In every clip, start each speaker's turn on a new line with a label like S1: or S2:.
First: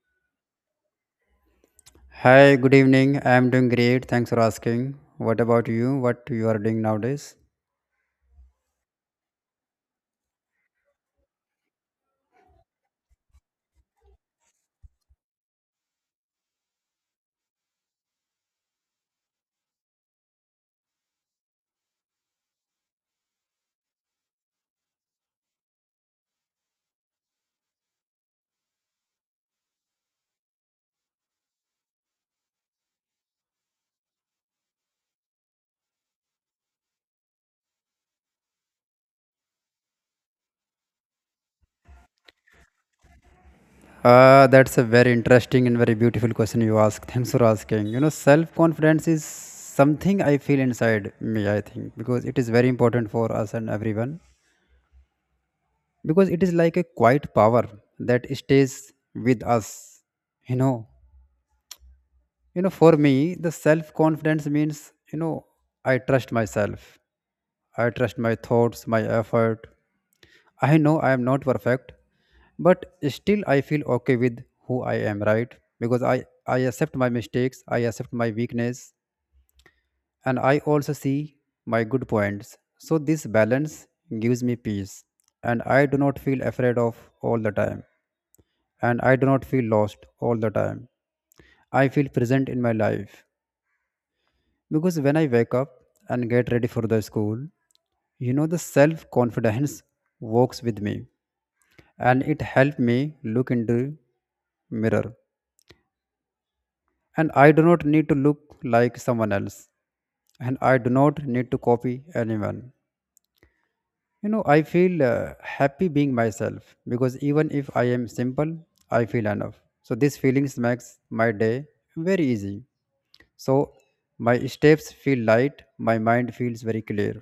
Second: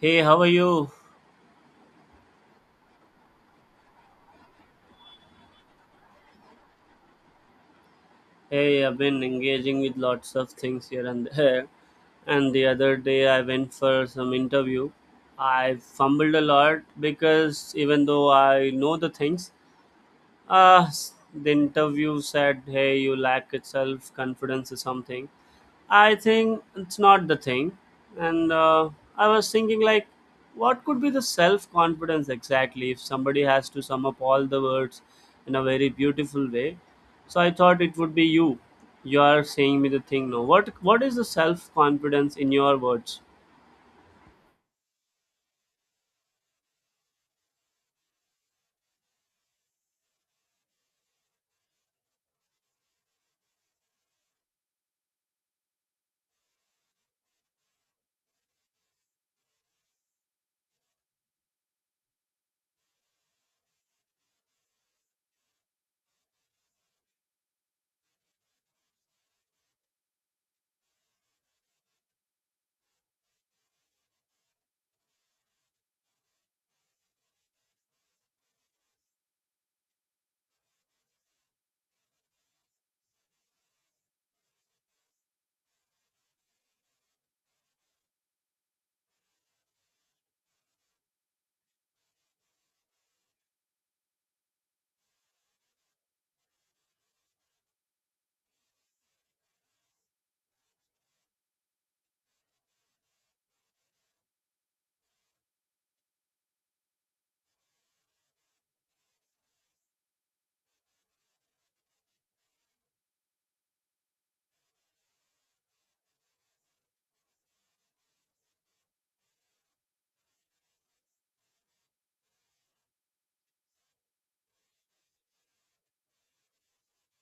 S1: Hey, how are you?
S2: Hi, good evening. I am doing great. Thanks for asking. What about you? What you are doing nowadays?
S1: Hey, I've been engaging with lots of things here and there. And the other day I went for some interview. I fumbled a lot because even though I know the things, the interview said, hey, you lack self confidence or something. I think it's not the thing. And I was thinking, like, what could be the self confidence exactly if somebody has to sum up all the words in a very beautiful way? So I thought it would be you. You are saying me the thing now. What is the self confidence in your words?
S2: That's a very interesting and very beautiful question you ask. Thanks for asking. Self-confidence is something I feel inside me, I think, because it is very important for us and everyone. Because it is like a quiet power that stays with us. You know, for me, the self-confidence means, I trust myself. I trust my thoughts, my effort. I know I am not perfect, but still I feel okay with who I am, right? Because I accept my mistakes, I accept my weakness, and I also see my good points. So this balance gives me peace, and I do not feel afraid of all the time, and I do not feel lost all the time. I feel present in my life because when I wake up and get ready for the school, the self confidence works with me and it helped me look into mirror, and I do not need to look like someone else, and I do not need to copy anyone. You know, I feel happy being myself because even if I am simple, I feel enough. So these feelings makes my day very easy. So my steps feel light, my mind feels very clear.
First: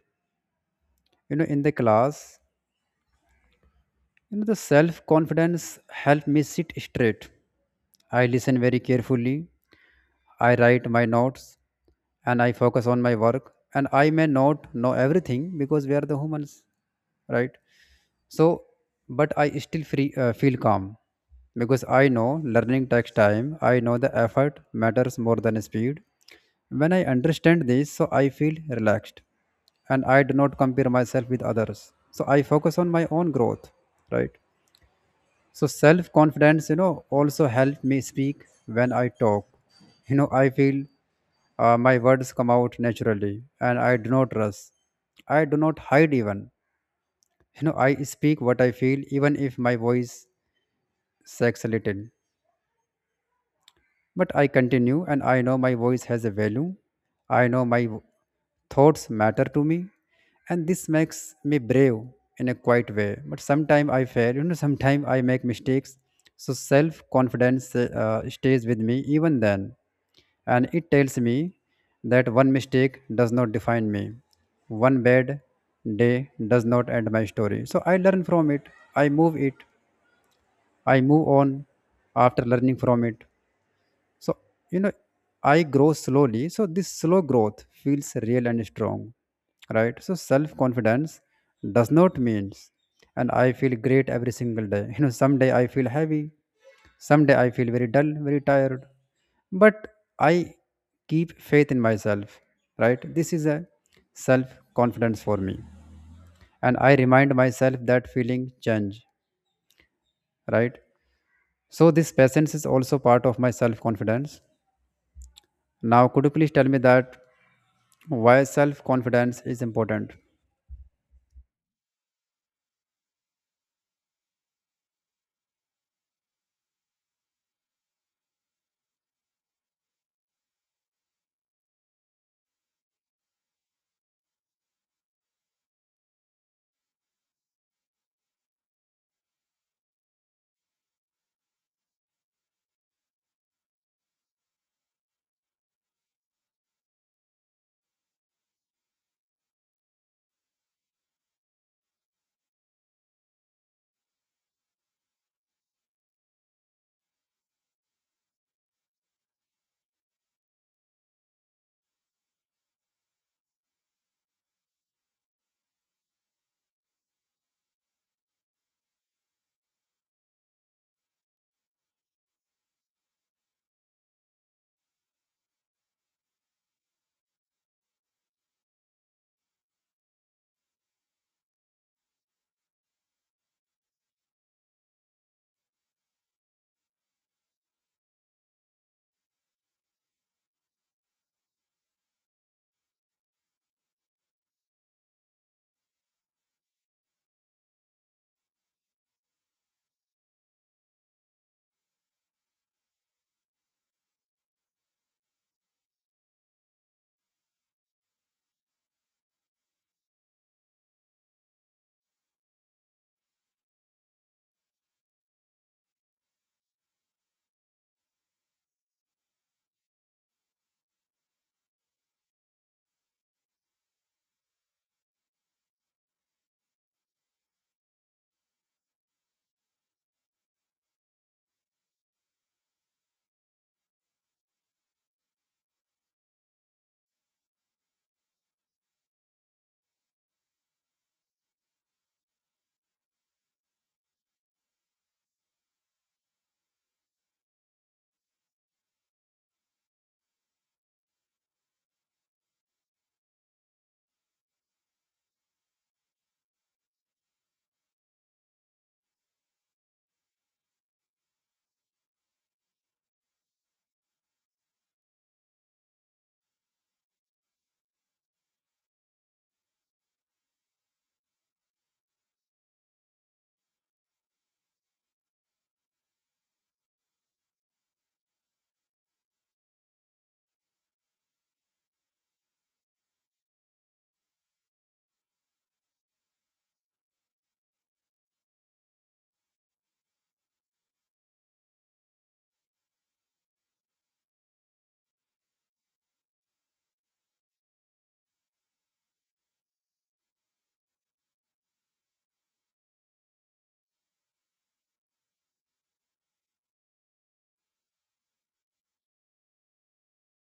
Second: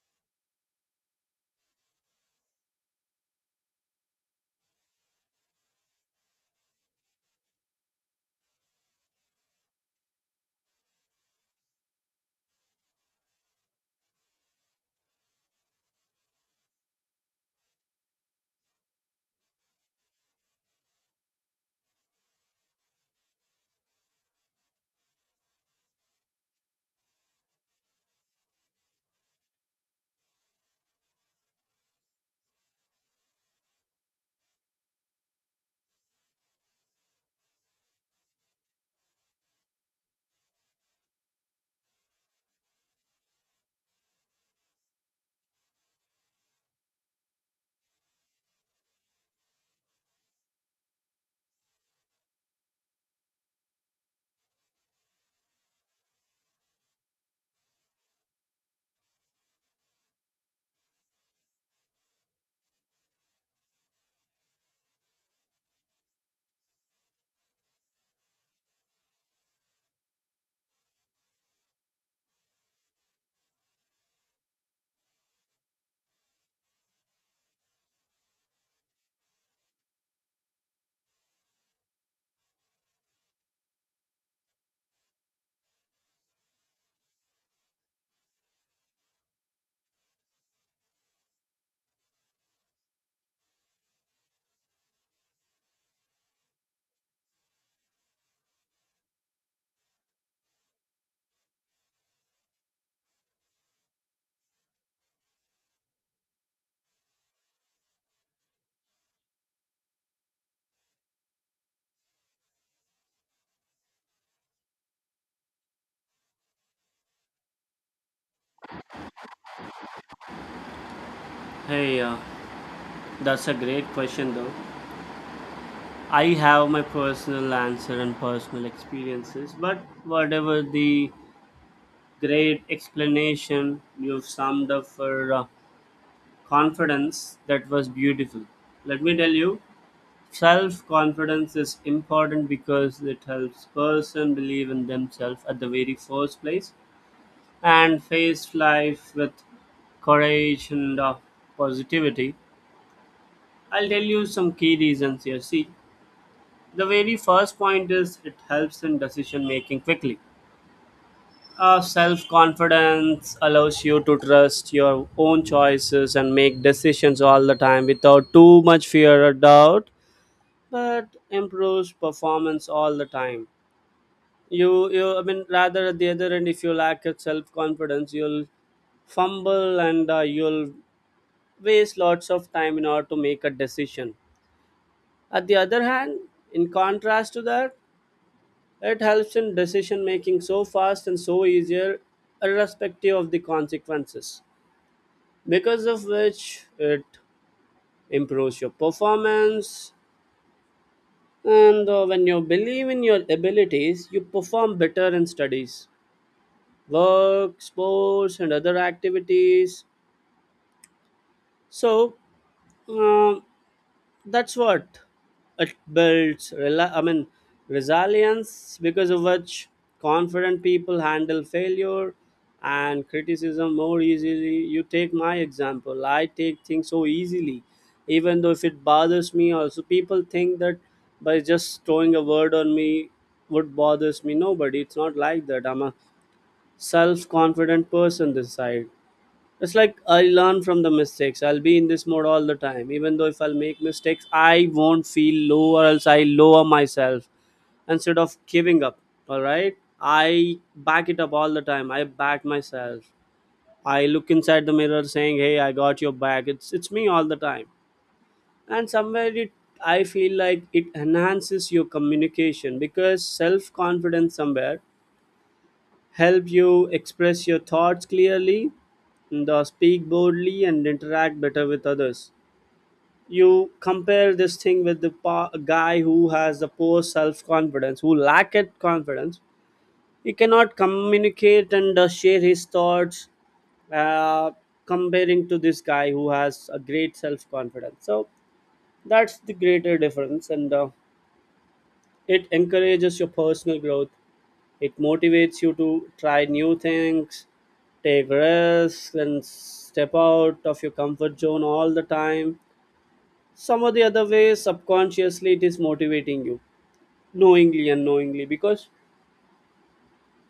S2: You know, in the class, you know, the self confidence helped me sit straight. I listen very carefully, I write my notes, and I focus on my work. And I may not know everything because we are the humans, right? So, but I still feel calm because I know learning takes time. I know the effort matters more than speed. When I understand this, so I feel relaxed, and I do not compare myself with others. So I focus on my own growth, right? So self confidence, you know, also help me speak when I talk. You know, I feel my words come out naturally, and I do not rush. I do not hide even. You know, I speak what I feel, even if my voice shakes a little. But I continue, and I know my voice has a value. I know thoughts matter to me, and this makes me brave in a quiet way. But sometimes I fail, you know, sometimes I make mistakes. So self confidence stays with me even then, and it tells me that one mistake does not define me, one bad day does not end my story. So I learn from it, I move it, I move on after learning from it. So, you know, I grow slowly. So, this slow growth feels real and strong, right? So, self confidence does not means, and I feel great every single day. You know, someday I feel heavy, someday I feel very dull, very tired, but I keep faith in myself, right? This is a self confidence for me, and I remind myself that feeling change, right? So, this patience is also part of my self confidence. Now, could you please tell me that? Why self confidence is important?
S1: Hey, uh, that's a great question, though. I have my personal answer and personal experiences, but whatever the great explanation you've summed up for. Confidence that was beautiful. Let me tell you, self confidence is important because it helps person believe in themselves at the very first place and face life with courage and positivity. I'll tell you some key reasons here. See, the very first point is it helps in decision making quickly. Self confidence allows you to trust your own choices and make decisions all the time without too much fear or doubt. That improves performance all the time. You I mean, rather, at the other end, if you lack of self-confidence, you'll fumble, and you'll waste lots of time in order to make a decision. At the other hand, in contrast to that, it helps in decision making so fast and so easier, irrespective of the consequences, because of which it improves your performance. And when you believe in your abilities, you perform better in studies, work, sports, and other activities. So um, that's what it builds. I mean, resilience, because of which confident people handle failure and criticism more easily. You take my example. I take things so easily, even though if it bothers me. Also, people think that by just throwing a word on me would bothers me. Nobody. It's not like that. I'm a self-confident person this side. It's like I learn from the mistakes. I'll be in this mode all the time. Even though if I'll make mistakes, I won't feel low or else I lower myself instead of giving up. All right. I back it up all the time. I back myself. I look inside the mirror saying, hey, I got your back. It's me all the time. And somewhere it, I feel like it enhances your communication because self confidence somewhere help you express your thoughts clearly, the speak boldly and interact better with others. You compare this thing with the guy who has the poor self confidence, who lack it confidence. He cannot communicate and share his thoughts. Uh, Comparing to this guy who has a great self confidence. So that's the greater difference, and it encourages your personal growth. It motivates you to try new things, take risks, and step out of your comfort zone all the time. Some or the other way, subconsciously, it is motivating you, knowingly, unknowingly, because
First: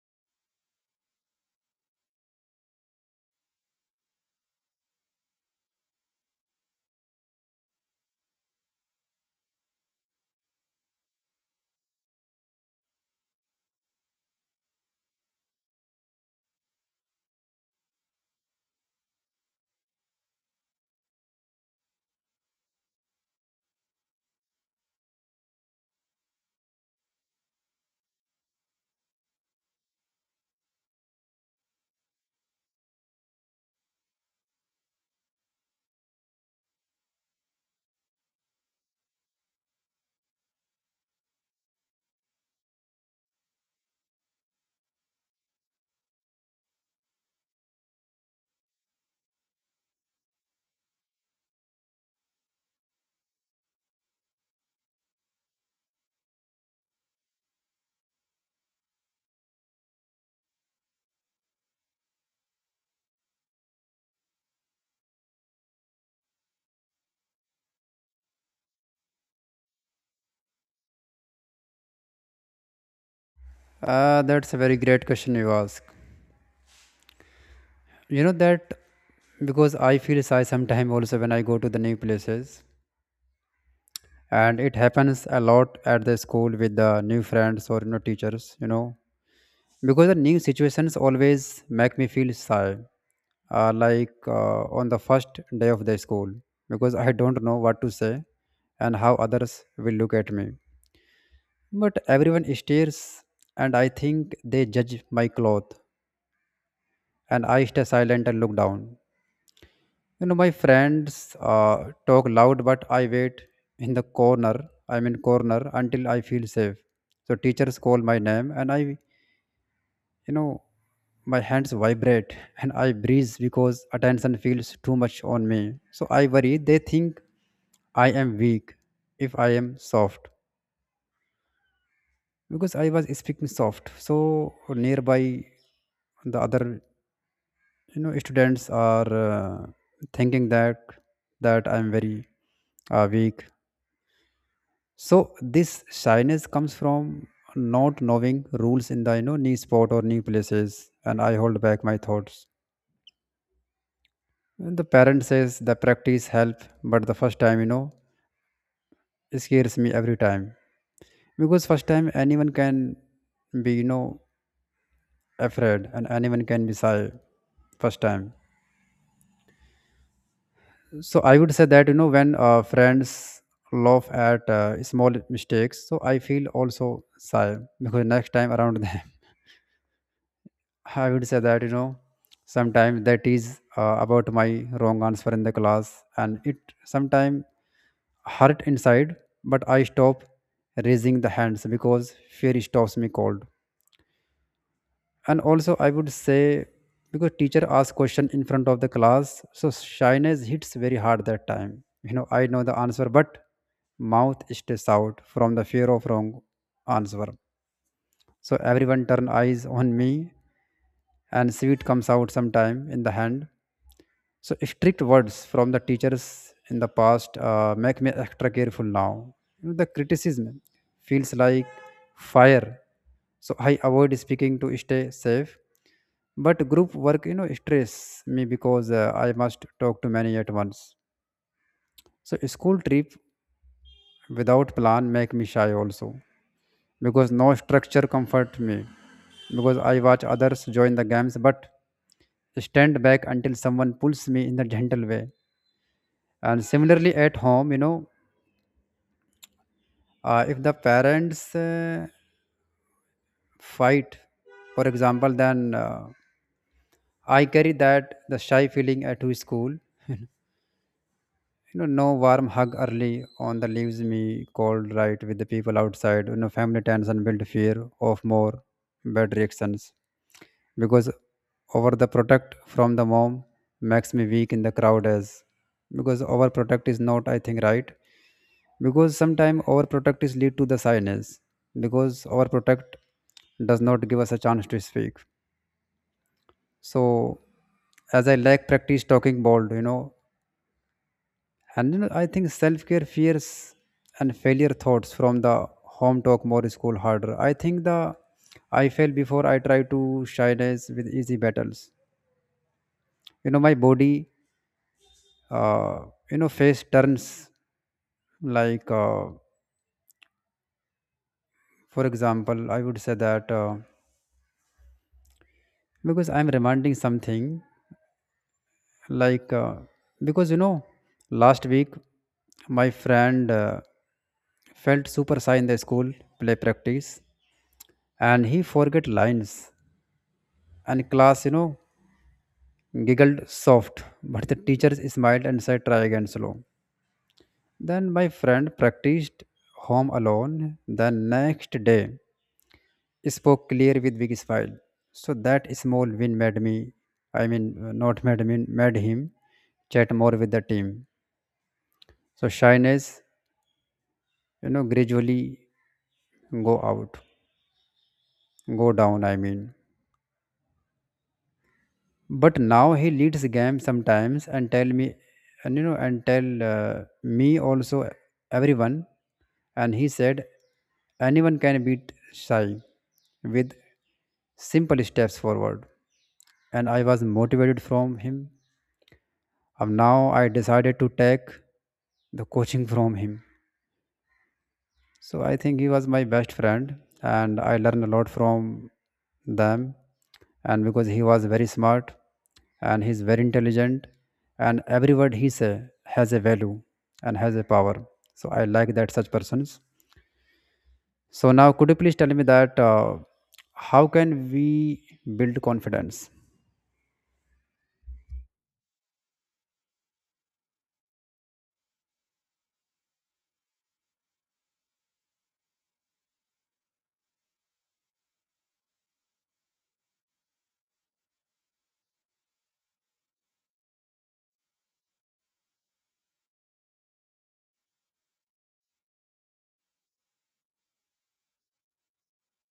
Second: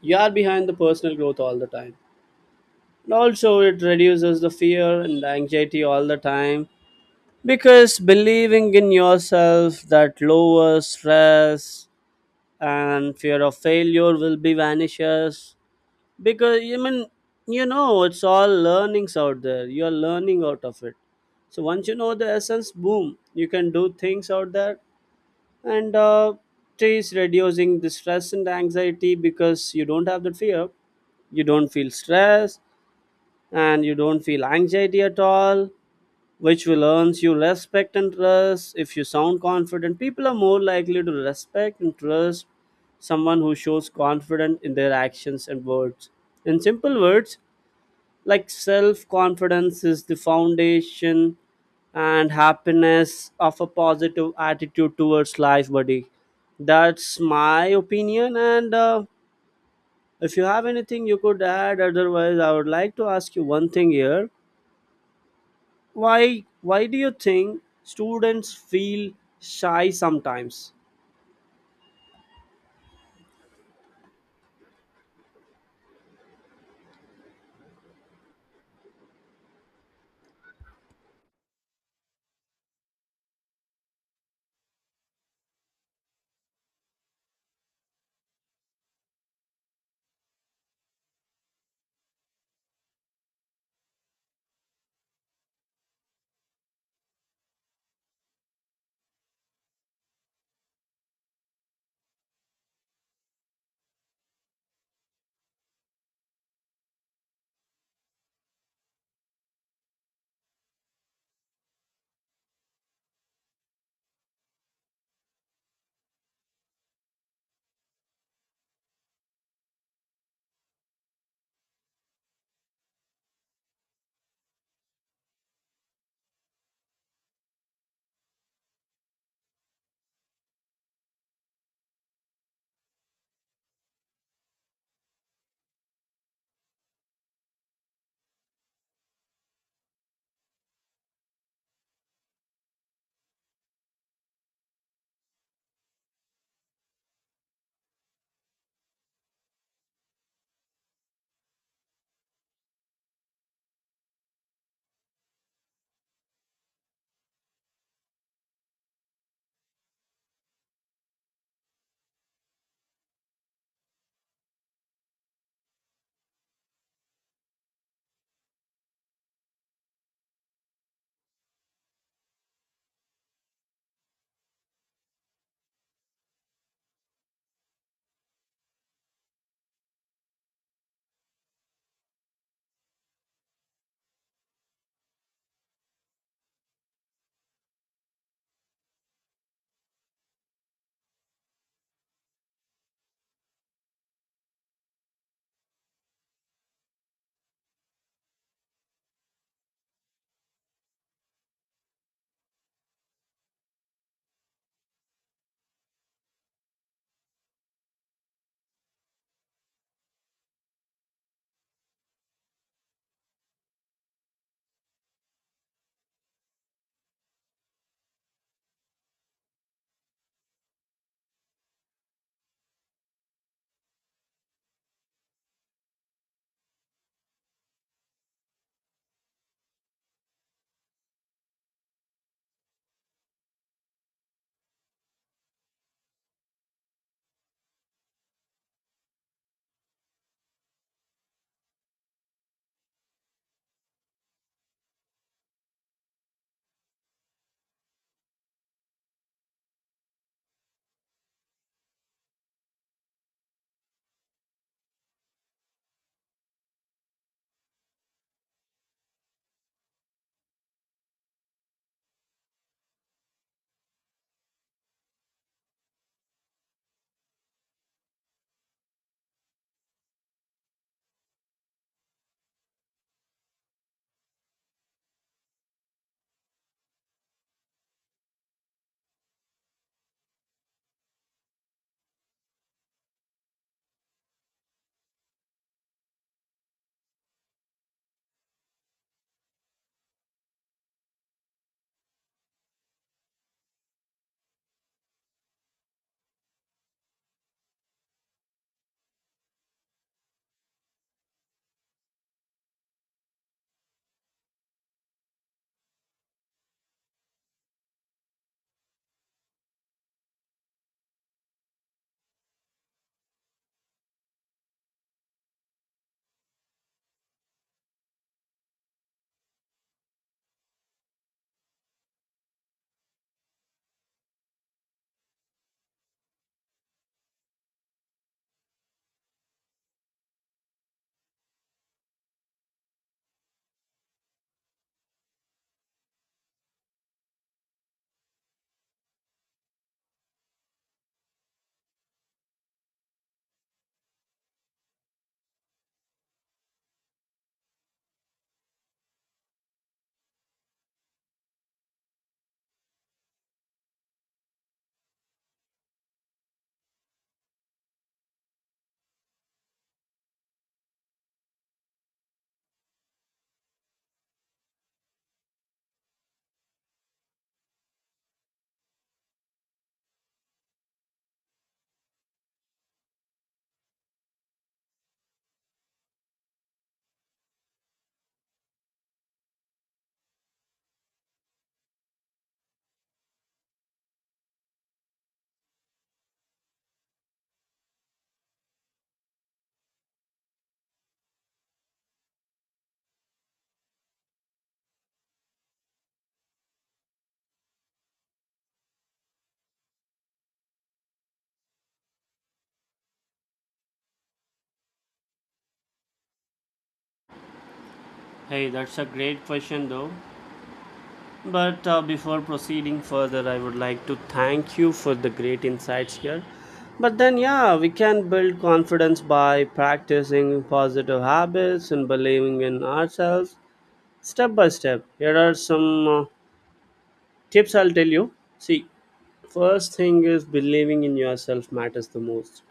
S1: you are behind the personal growth all the time. And also, it reduces the fear and the anxiety all the time, because believing in yourself that lowers stress and fear of failure will be vanishes, because I mean, you know, it's all learnings out there, you are learning out of it. So once you know the essence, boom, you can do things out there. And it is reducing the stress and anxiety because you don't have the fear, you don't feel stress, and you don't feel anxiety at all, which will earn you respect and trust. If you sound confident, people are more likely to respect and trust someone who shows confidence in their actions and words. In simple words, like, self confidence is the foundation and happiness of a positive attitude towards life, buddy. That's my opinion. And if you have anything you could add, otherwise, I would like to ask you one thing here. Why do you think students feel shy sometimes?
S2: That's a very great question you ask. You know that because I feel shy sometimes also when I go to the new places, and it happens a lot at the school with the new friends or you know teachers. You know, because the new situations always make me feel shy. Like on the first day of the school, because I don't know what to say and how others will look at me. But everyone stares and I think they judge my cloth, and I stay silent and look down. You know, my friends talk loud, but I wait in the corner. I'm in corner until I feel safe. So teachers call my name, and I, you know, my hands vibrate and I breathe because attention feels too much on me. So I worry they think I am weak if I am soft because I was speaking soft. So nearby the other, you know, students are thinking that I'm very weak. So this shyness comes from not knowing rules in the, you know, new sport or new places, and I hold back my thoughts. And the parent says the practice help, but the first time, you know, it scares me every time because first time anyone can be, you know, afraid, and anyone can be shy first time. So I would say that, you know, when friends laugh at small mistakes, so I feel also sad because next time around them, I would say that, you know, sometimes that is about my wrong answer in the class, and it sometimes hurt inside, but I stop raising the hands because fear stops me cold. And also I would say, because teacher asks question in front of the class, so shyness hits very hard that time. You know, I know the answer, but mouth stays out from the fear of wrong answer. So everyone turn eyes on me, and sweet comes out sometime in the hand. So strict words from the teachers in the past make me extra careful now. The criticism feels like fire, so I avoid speaking to stay safe. But group work, you know, stress me because I must talk to many at once. So a school trip without plan make me shy also because no structure comfort me, because I watch others join the games but stand back until someone pulls me in the gentle way. And similarly at home, you know, if the parents fight, for example, then I carry that the shy feeling to school. You know, no warm hug early on the leaves me cold, right, with the people outside. You know, family tension build fear of more bad reactions, because over the protect from the mom makes me weak in the crowd, as because overprotect is not, I think, right, because sometimes our protect is lead to the silence, because our protect does not give us a chance to speak. So as I lack practice talking bold, you know, and you know, I think self-care fears and failure thoughts from the home talk more school harder. I think the I fail before I try to shyness with easy battles. You know, my body, uh, you know, face turns like for example, I would say that because I'm reminding something like, because you know, last week my friend felt super shy in the school play practice, and he forget lines, and class, you know, giggled soft, but the teachers smiled and said try again slow. Then my friend practiced home alone the next day, spoke clear with big smile. So that small win made me, I mean, not made me made him chat more with the team. So shyness, you know, gradually go out go down, I mean. But now he leads game sometimes and tell me, and you know, and tell, me also, everyone. And he said anyone can beat Sai with simple steps forward. And I was motivated from him, and now I decided to take the coaching from him. So I think he was my best friend, and I learned a lot from them. And because he was very smart, and he's very intelligent, and every word he say has a value and has a power. So I like that such persons. So now, could you please tell me that how can we build confidence?
S1: Hey, that's a great question though. But before proceeding further, I would like to thank you for the great insights here. But then yeah, we can build confidence by practicing positive habits and believing in ourselves step by step. Here are some tips I'll tell you. See, first thing is believing in yourself matters the most,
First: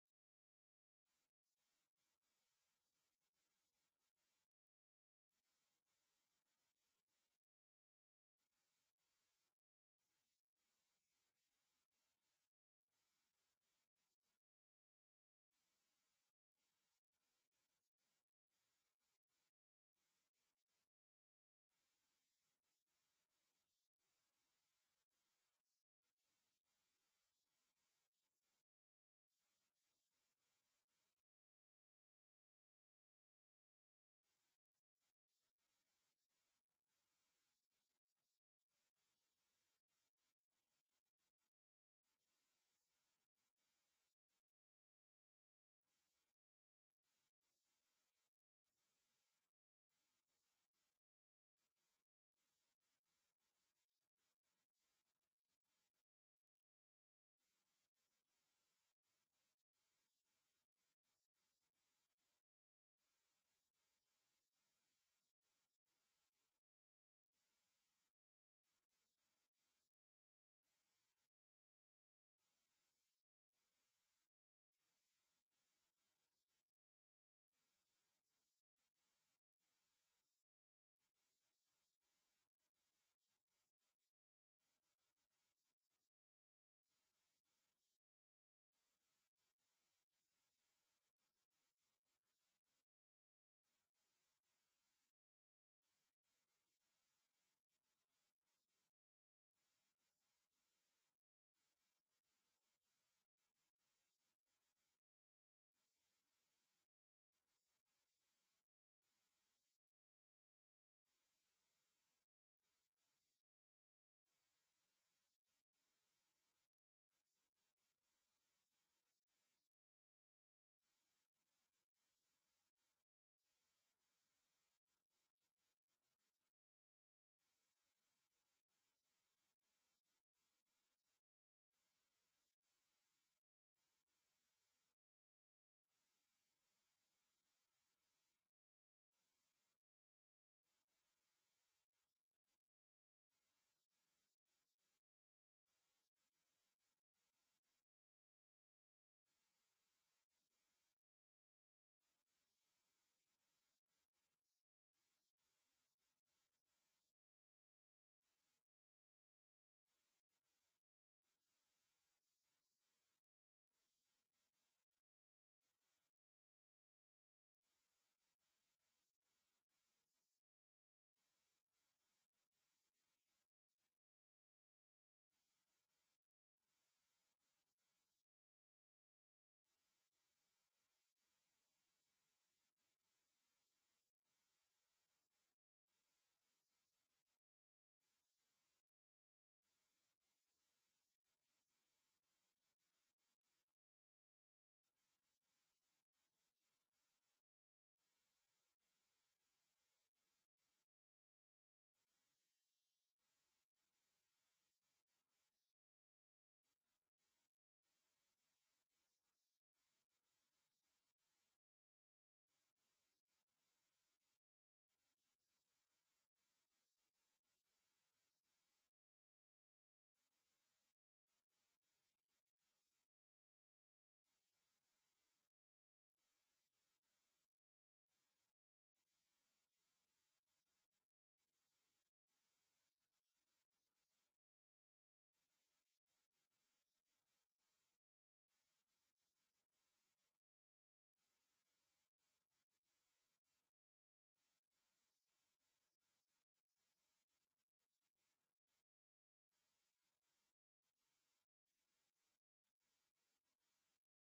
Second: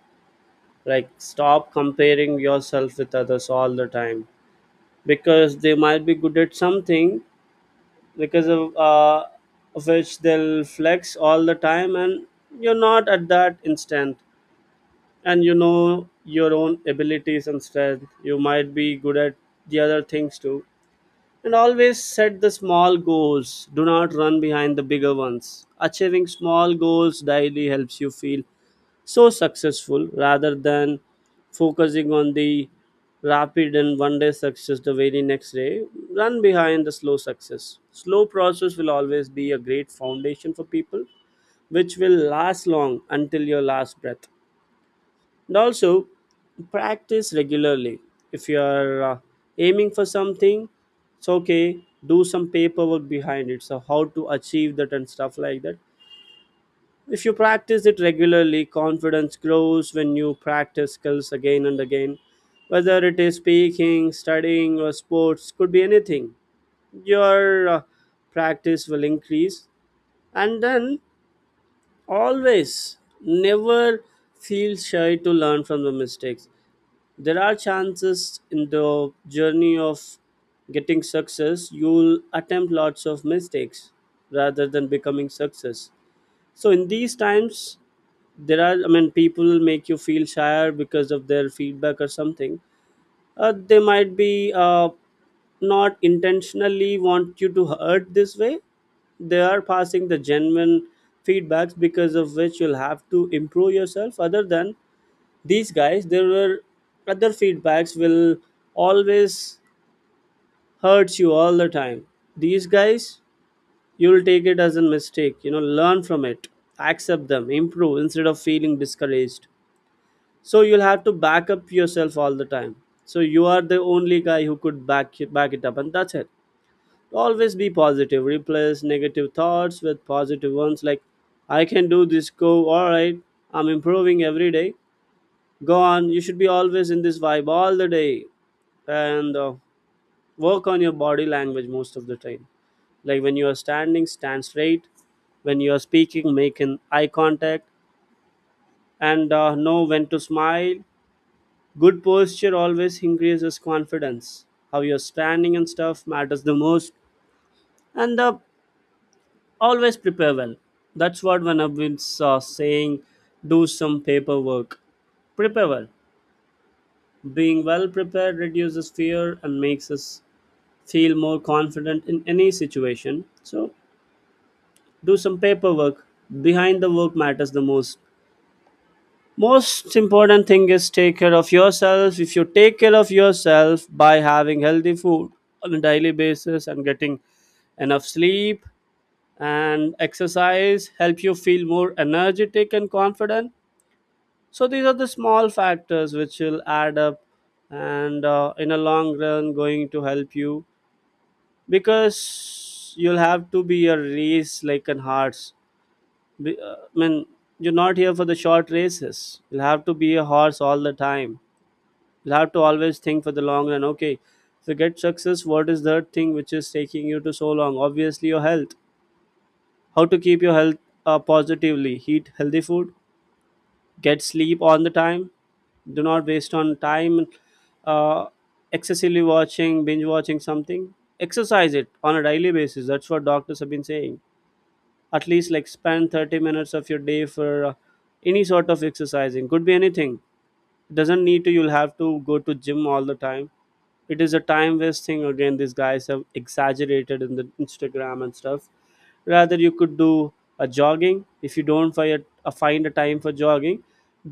S1: like, stop comparing yourself with others all the time, because they might be good at something, because of which they'll flex all the time, and you're not at that instant, and you know your own abilities and strength, you might be good at the other things too. And always set the small goals, do not run behind the bigger ones. Achieving small goals daily helps you feel so successful, rather than focusing on the rapid and one day success the very next day. Run behind the slow success. Slow process will always be a great foundation for people, which will last long until your last breath. And also, practice regularly. If you are aiming for something, it's okay, do some paperwork behind it, so how to achieve that and stuff like that. If you practice it regularly, confidence grows when you practice skills again and again. Whether it is speaking, studying, or sports, could be anything. Your practice will increase. And then always, never feel shy to learn from the mistakes. There are chances in the journey of getting success, you'll attempt lots of mistakes rather than becoming success. So, in these times, there are, I mean, people make you feel shyer because of their feedback or something. They might be not intentionally want you to hurt this way, they are passing the genuine feedbacks because of which you'll have to improve yourself. Other than these guys, there were other feedbacks will always hurt you all the time. These guys, you'll take it as a mistake, you know, learn from it, accept them, improve instead of feeling discouraged. So you'll have to back up yourself all the time. So you are the only guy who could back it up, and that's it. Always be positive. Replace negative thoughts with positive ones, like, I can do this, go, all right, I'm improving every day, go on. You should be always in this vibe all the day. And work on your body language most of the time, like when you are standing, stand straight, when you are speaking, make an eye contact, and know when to smile. Good posture always increases confidence. How you're standing and stuff matters the most. And always prepare well. That's what when I've saying, do some paperwork. Prepare well. Being well prepared reduces fear and makes us feel more confident in any situation. So do some paperwork. Behind the work matters the most. Most important thing is take care of yourself. If you take care of yourself by having healthy food on a daily basis and getting enough sleep and exercise, help you feel more energetic and confident. So these are the small factors which will add up, and in a long run going to help you, because you'll have to be a race like an horse. I mean, you're not here for the short races, you'll have to be a horse all the time. You'll have to always think for the long run. Okay, to get success, what is the thing which is taking you to so long? Obviously, your health. How to keep your health positively? Eat healthy food, get sleep on the time, do not waste on time uh, excessively watching, binge watching something. Exercise it on a daily basis. That's what doctors have been saying. At least like spend 30 minutes of your day for any sort of exercising. Could be anything, doesn't need to you'll have to go to gym all the time. It is a time wasting again. These guys have exaggerated in the Instagram and stuff. Rather you could do a jogging. If you don't find a, find a time for jogging,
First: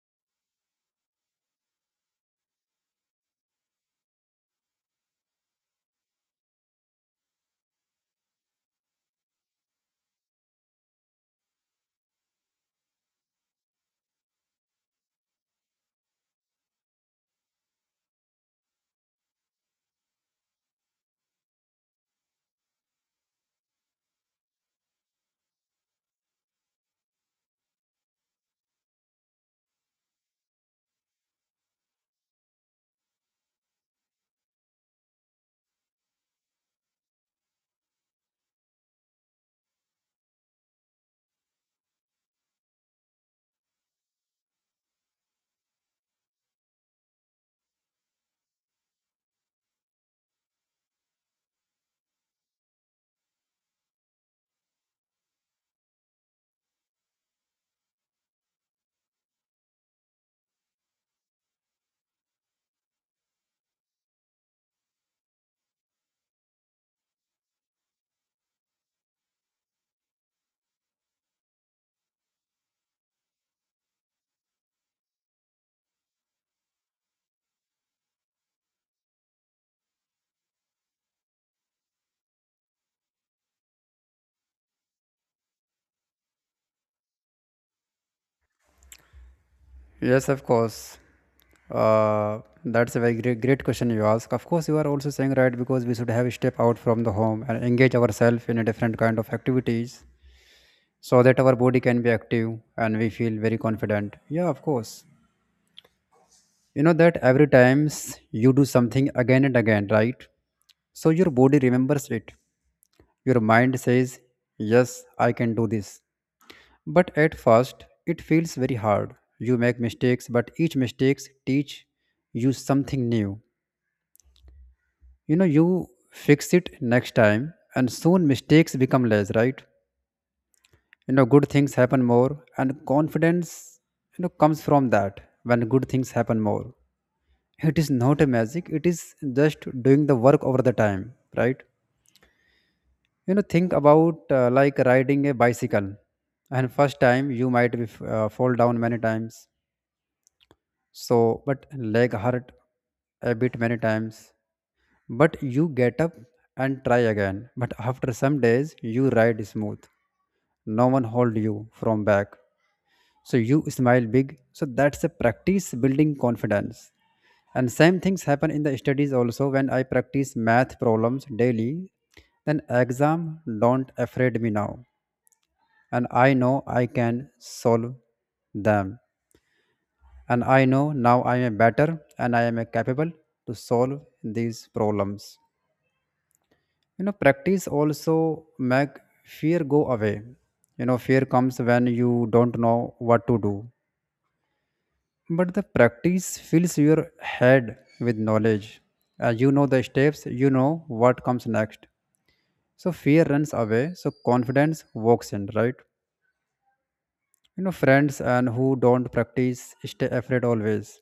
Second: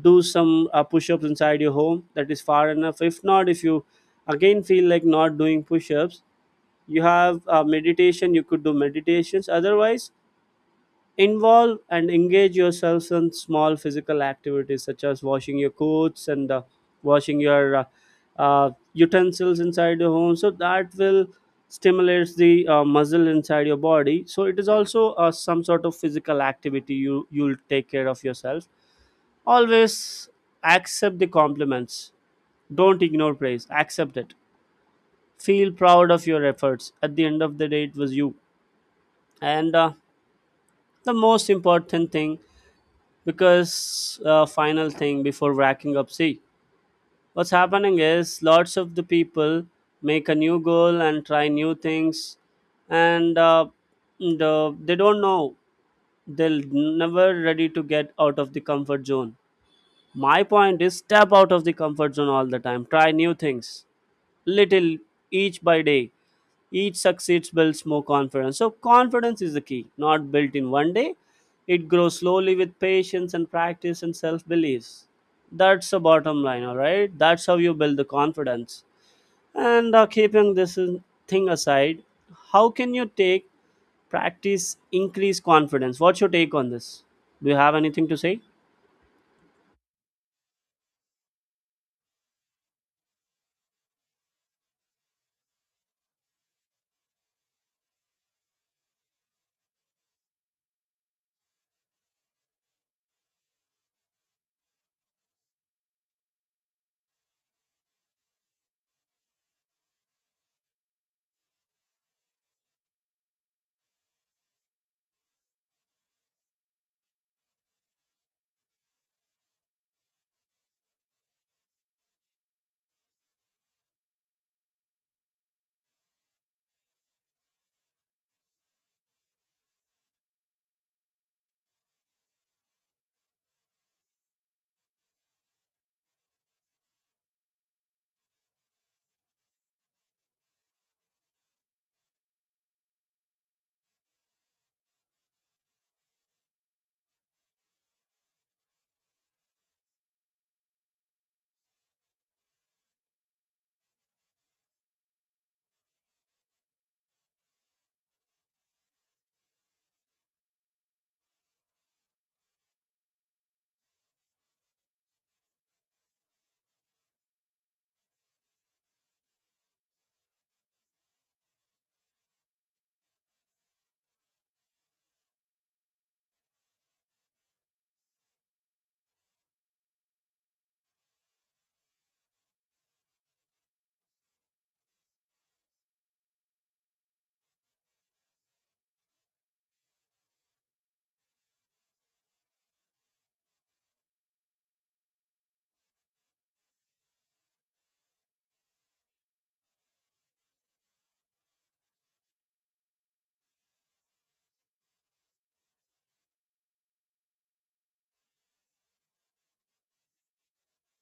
S1: do some push-ups inside your home, that is far enough. If not, if you again feel like not doing push-ups, you have meditation, you could do meditations. Otherwise, involve and engage yourselves in small physical activities such as washing your clothes and washing your utensils inside your home. So that will stimulates the muscle inside your body. So it is also some sort of physical activity. You'll take care of yourself. Always accept the compliments. Don't ignore praise. Accept it. Feel proud of your efforts. At the end of the day, it was you. And the most important thing, because final thing before racking up, see, what's happening is lots of the people make a new goal and try new things, and uh, and they don't know they'll never ready to get out of the comfort zone. My point is, step out of the comfort zone all the time, try new things little, each by day. Each succeeds builds more confidence. So, confidence is the key, not built in one day. It grows slowly with patience and practice and self beliefs. That's the bottom line, all right? That's how you build the confidence. And keeping this thing aside, how can you take practice increase confidence? What's your take on this? Do you have anything to say?
S2: Yes, of course. That's a very great question you ask. Of course, you are also saying right, because we should have a step out from the home and engage ourselves in a different kind of activities so that our body can be active and we feel very confident. Yeah, of course, you know that every times you do something again and again, right? So your body remembers it, your mind says yes, I can do this. But at first it feels very hard, you make mistakes, but each mistakes teach you something new. You know, you fix it next time and soon mistakes become less, right? You know, good things happen more, and confidence, you know, comes from that. When good things happen more, it is not a magic, it is just doing the work over the time, right? You know, think about like riding a bicycle, and first time you might be, fall down many times. So, but leg hurt a bit many times, but you get up and try again, but after some days you ride smooth, no one hold you from back. So you smile big, so that's a practice building confidence. And same things happen in the studies also. When I practice math problems daily, then exam don't afraid me now, and I know I can solve them, and I know now I am better and I am capable to solve these problems. You know, practice also make fear go away. You know, fear comes when you don't know what to do, but the practice fills your head with knowledge. You know the steps, you know what comes next. So fear runs away, so confidence walks in, right? You know, friends and who don't practice stay afraid always,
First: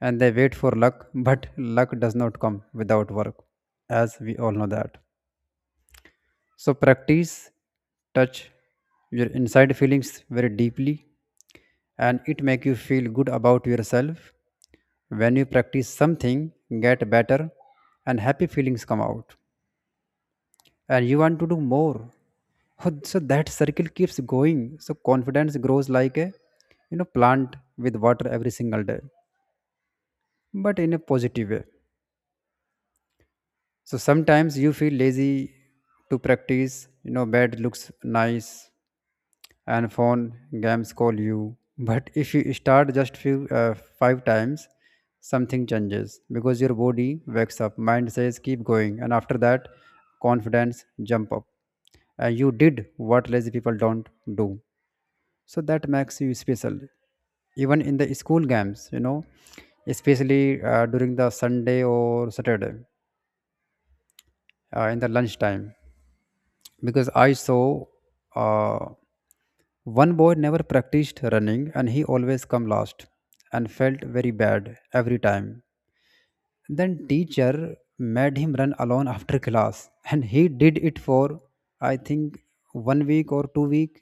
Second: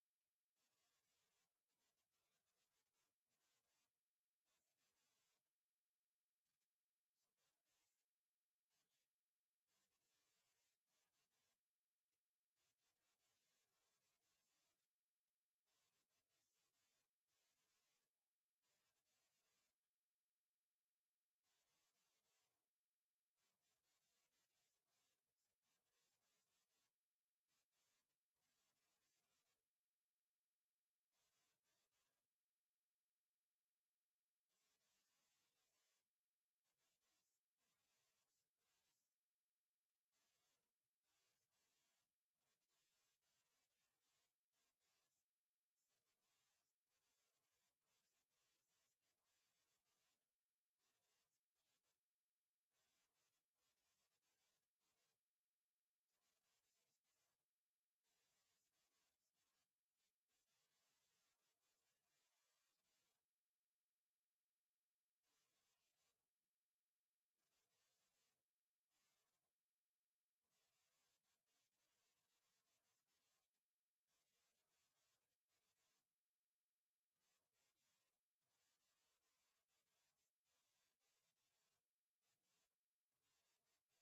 S2: and they wait for luck but luck does not come without work, as we all know that. So practice touch your inside feelings very deeply, and it make you feel good about yourself. When you practice something, get better, and happy feelings come out and you want to do more. Oh, so that circle keeps going. So confidence grows like a, you know, plant with water every single day, but in a positive way. So sometimes you feel lazy to practice, you know, bed looks nice and phone games call you. But if you start just few five times, something changes, because your body wakes up, mind says keep going, and after that confidence jump up, and you did what lazy people don't do. So that makes you special, even in the school games, you know, especially during the Sunday or Saturday, in the lunchtime. Because I saw, uh, one boy never practiced running and he always come last and felt very bad every time. Then teacher made him run alone after class and he did it for, I think, one week or two week.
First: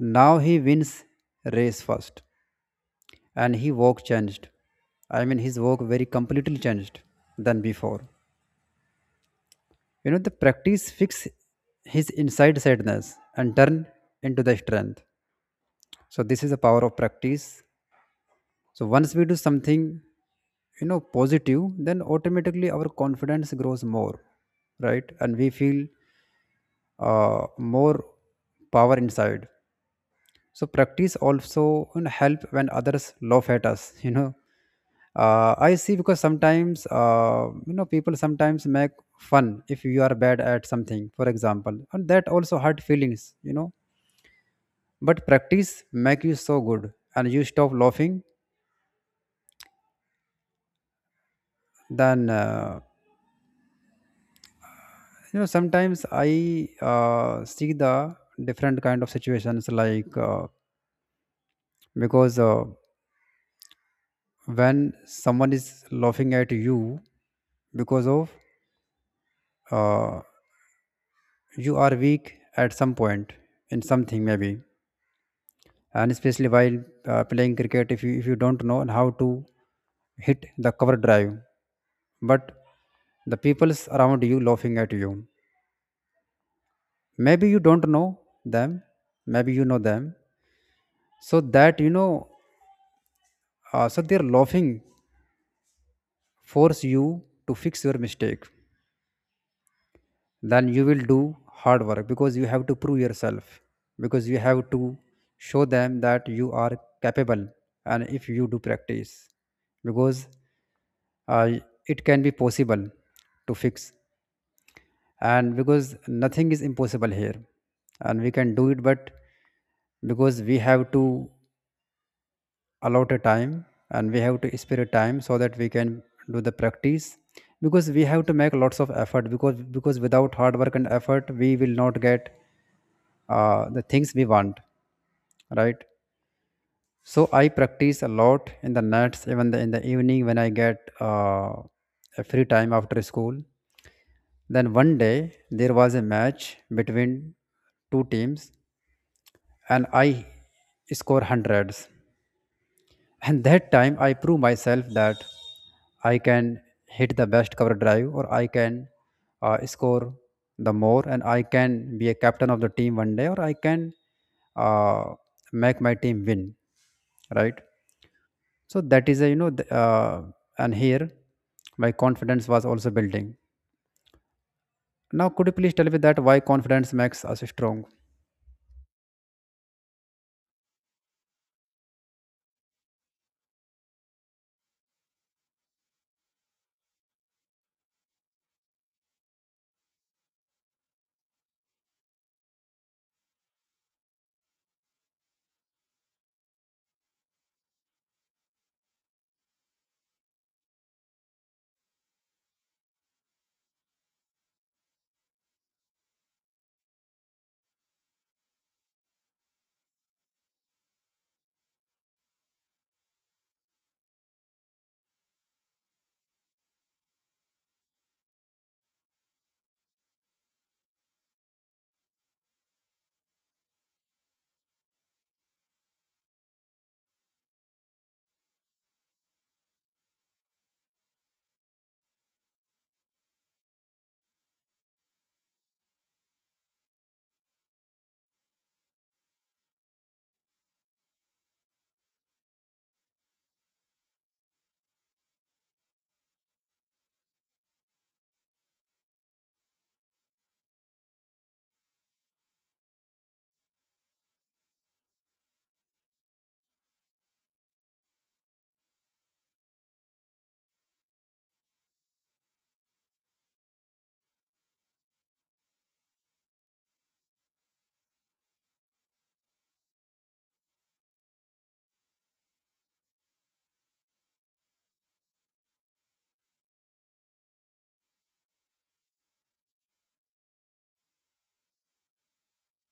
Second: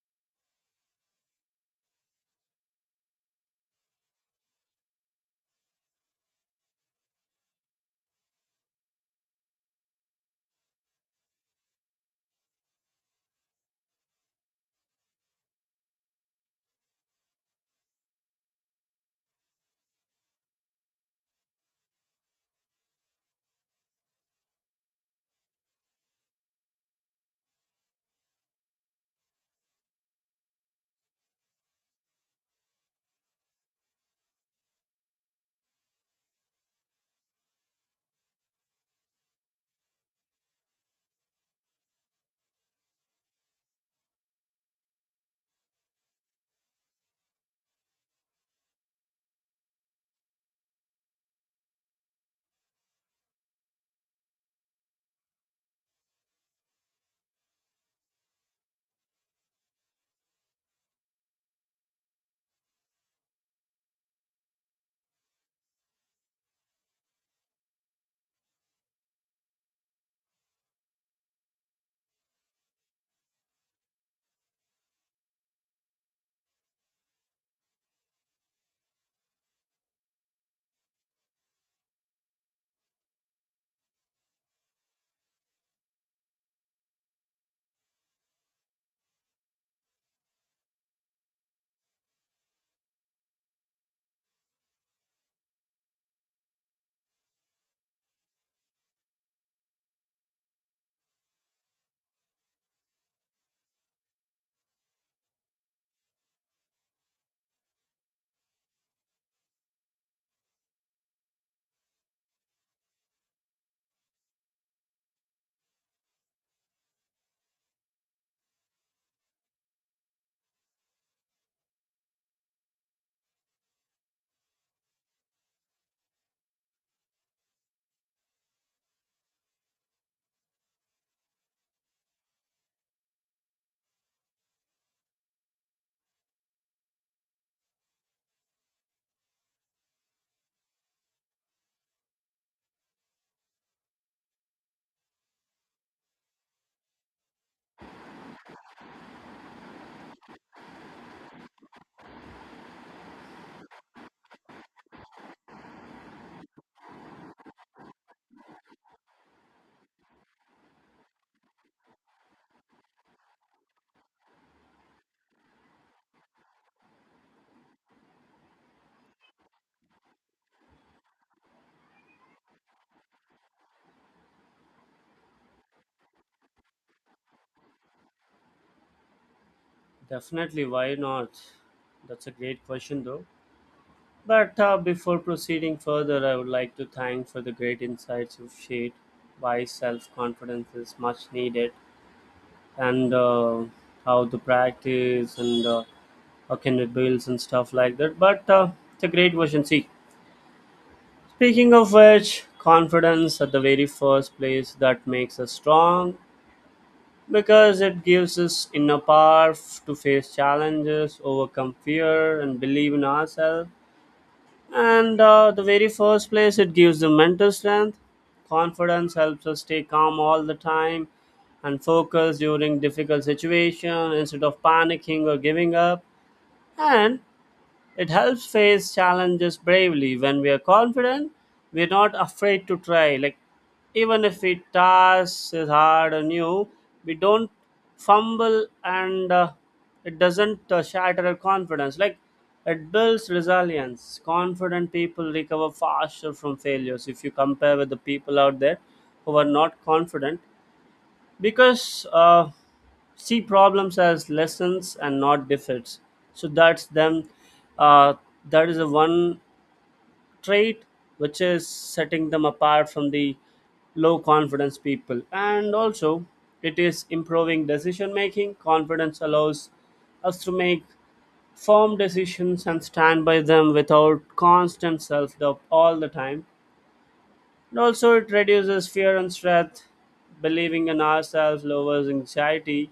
S2: Now he wins race first, and he walk changed. I mean, his walk very completely changed than before. You know, the practice fix his inside sadness and turn into the strength. So this is the power of practice. So once we do something, you know, positive, then automatically our confidence grows more, right? And we feel more power inside. So practice also, you know, help when others laugh at us you know, I see, because sometimes, you know, people sometimes make fun if you are bad at something, for example, and that also hurt feelings, you know. But practice make you so good and you stop laughing. Then you know, sometimes I see the different kind of situations, like, because when someone is laughing at you because of, uh, you are weak at some point in something, maybe. And especially while playing cricket, if you don't know how to hit the cover drive, but the people's around you laughing at you, maybe you don't know them, maybe you know them. So that, you know, so their laughing force you to fix your mistake. Then you will do hard work, because you have to prove yourself, because you have to show them that you are capable. And if you do practice, because uh, it can be possible to fix, and because nothing is impossible here, and we can do it. But because we have to allot a time, and we have to spare time so that we can do the practice, because we have to make lots of effort, because without hard work and effort we will not get the things we want, right? So I practice a lot in the nights, even in the evening when I get a free time after school. Then one day there was a match between two teams, and I score hundreds. And that time I prove myself that I can hit the best cover drive, or I can score the more, and I can be a captain of the team one day, or I can uh, make my team win, right? So that is a, you know, and here my confidence was also building. Now, could you please tell me that why confidence makes us strong?
S1: Definitely, why not? That's a great question, though. But before proceeding further, I would like to thank for the great insights you've shared. Why self-confidence is much needed, and how the practice and how can it builds and stuff like that. But it's a great version. See, speaking of which, confidence at the very first place that makes us strong because it gives us inner power to face challenges, overcome fear, and believe in ourselves. And the very first place, it gives the mental strength. Confidence helps us stay calm all the time and focus during difficult situation instead of panicking or giving up. And it helps face challenges bravely. When we are confident, we're not afraid to try. Like, even if a task is hard or new, we don't fumble, and it doesn't shatter our confidence. Like, it builds resilience. Confident people recover faster from failures. If you compare with the people out there who are not confident, because see problems as lessons and not defeats, so that's them, uh, that is the one trait which is setting them apart from the low confidence people. And also, it is improving decision making. Confidence allows us to make firm decisions and stand by them without constant self doubt all the time. And also, it reduces fear and stress. Believing in ourselves lowers anxiety,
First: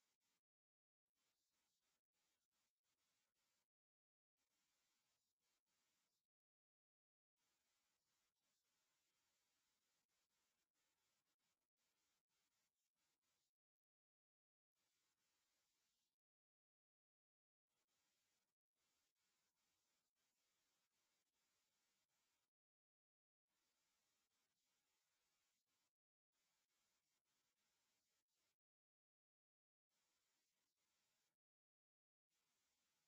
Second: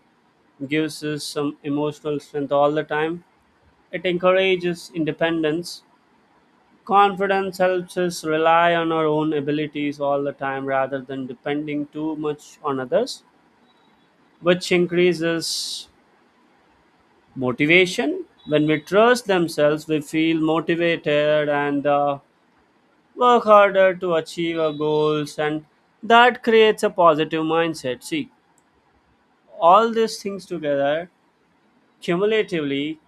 S1: gives us some emotional strength all the time. It encourages independence. Confidence helps us rely on our own abilities all the time rather than depending too much on others, which increases motivation. When we trust themselves, we feel motivated, and work harder to achieve our goals, and that creates a positive mindset. See, all these things together cumulatively,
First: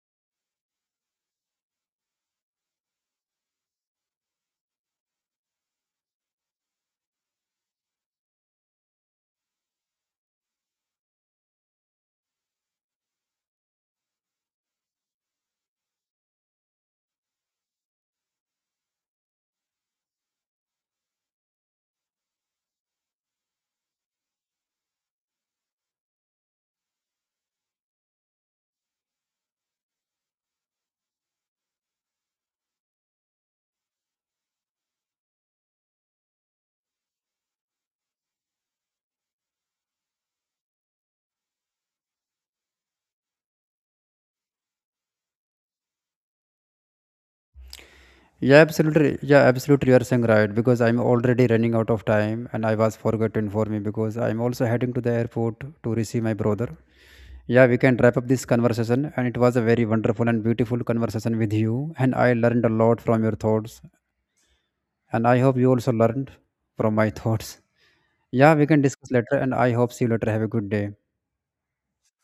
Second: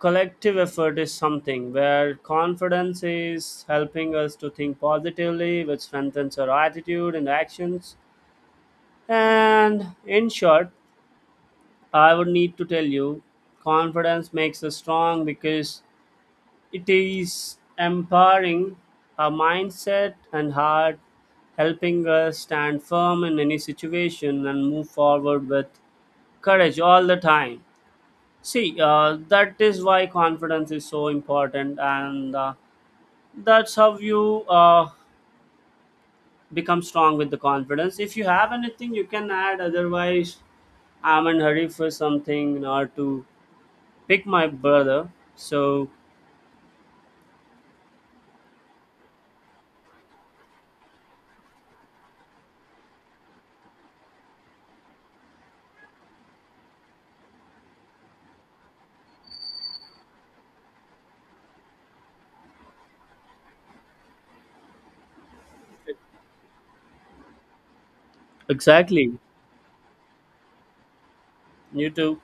S1: collective effort is something where confidence is helping us to think positively, which strengthens our attitude and actions. And in short, I would need to tell you, confidence makes us strong because it is empowering our mindset and heart, helping us stand firm in any situation and move forward with courage all the time. See, that is why confidence is so important, and that's how you become strong with the confidence. If you have anything, you can add. Otherwise, I'm in hurry for something or to pick my brother. So
S2: Yeah, absolutely. Yeah, absolutely. You are saying right, because I'm already running out of time, and I was forgot to inform you because I'm also heading to the airport to receive my brother. Yeah, we can wrap up this conversation, and it was a very wonderful and beautiful conversation with you, and I learned a lot from your thoughts, and I hope you also learned from my thoughts. Yeah, we can discuss
S1: exactly,
S2: later, and I hope see you later. Have a good day.
S1: you too.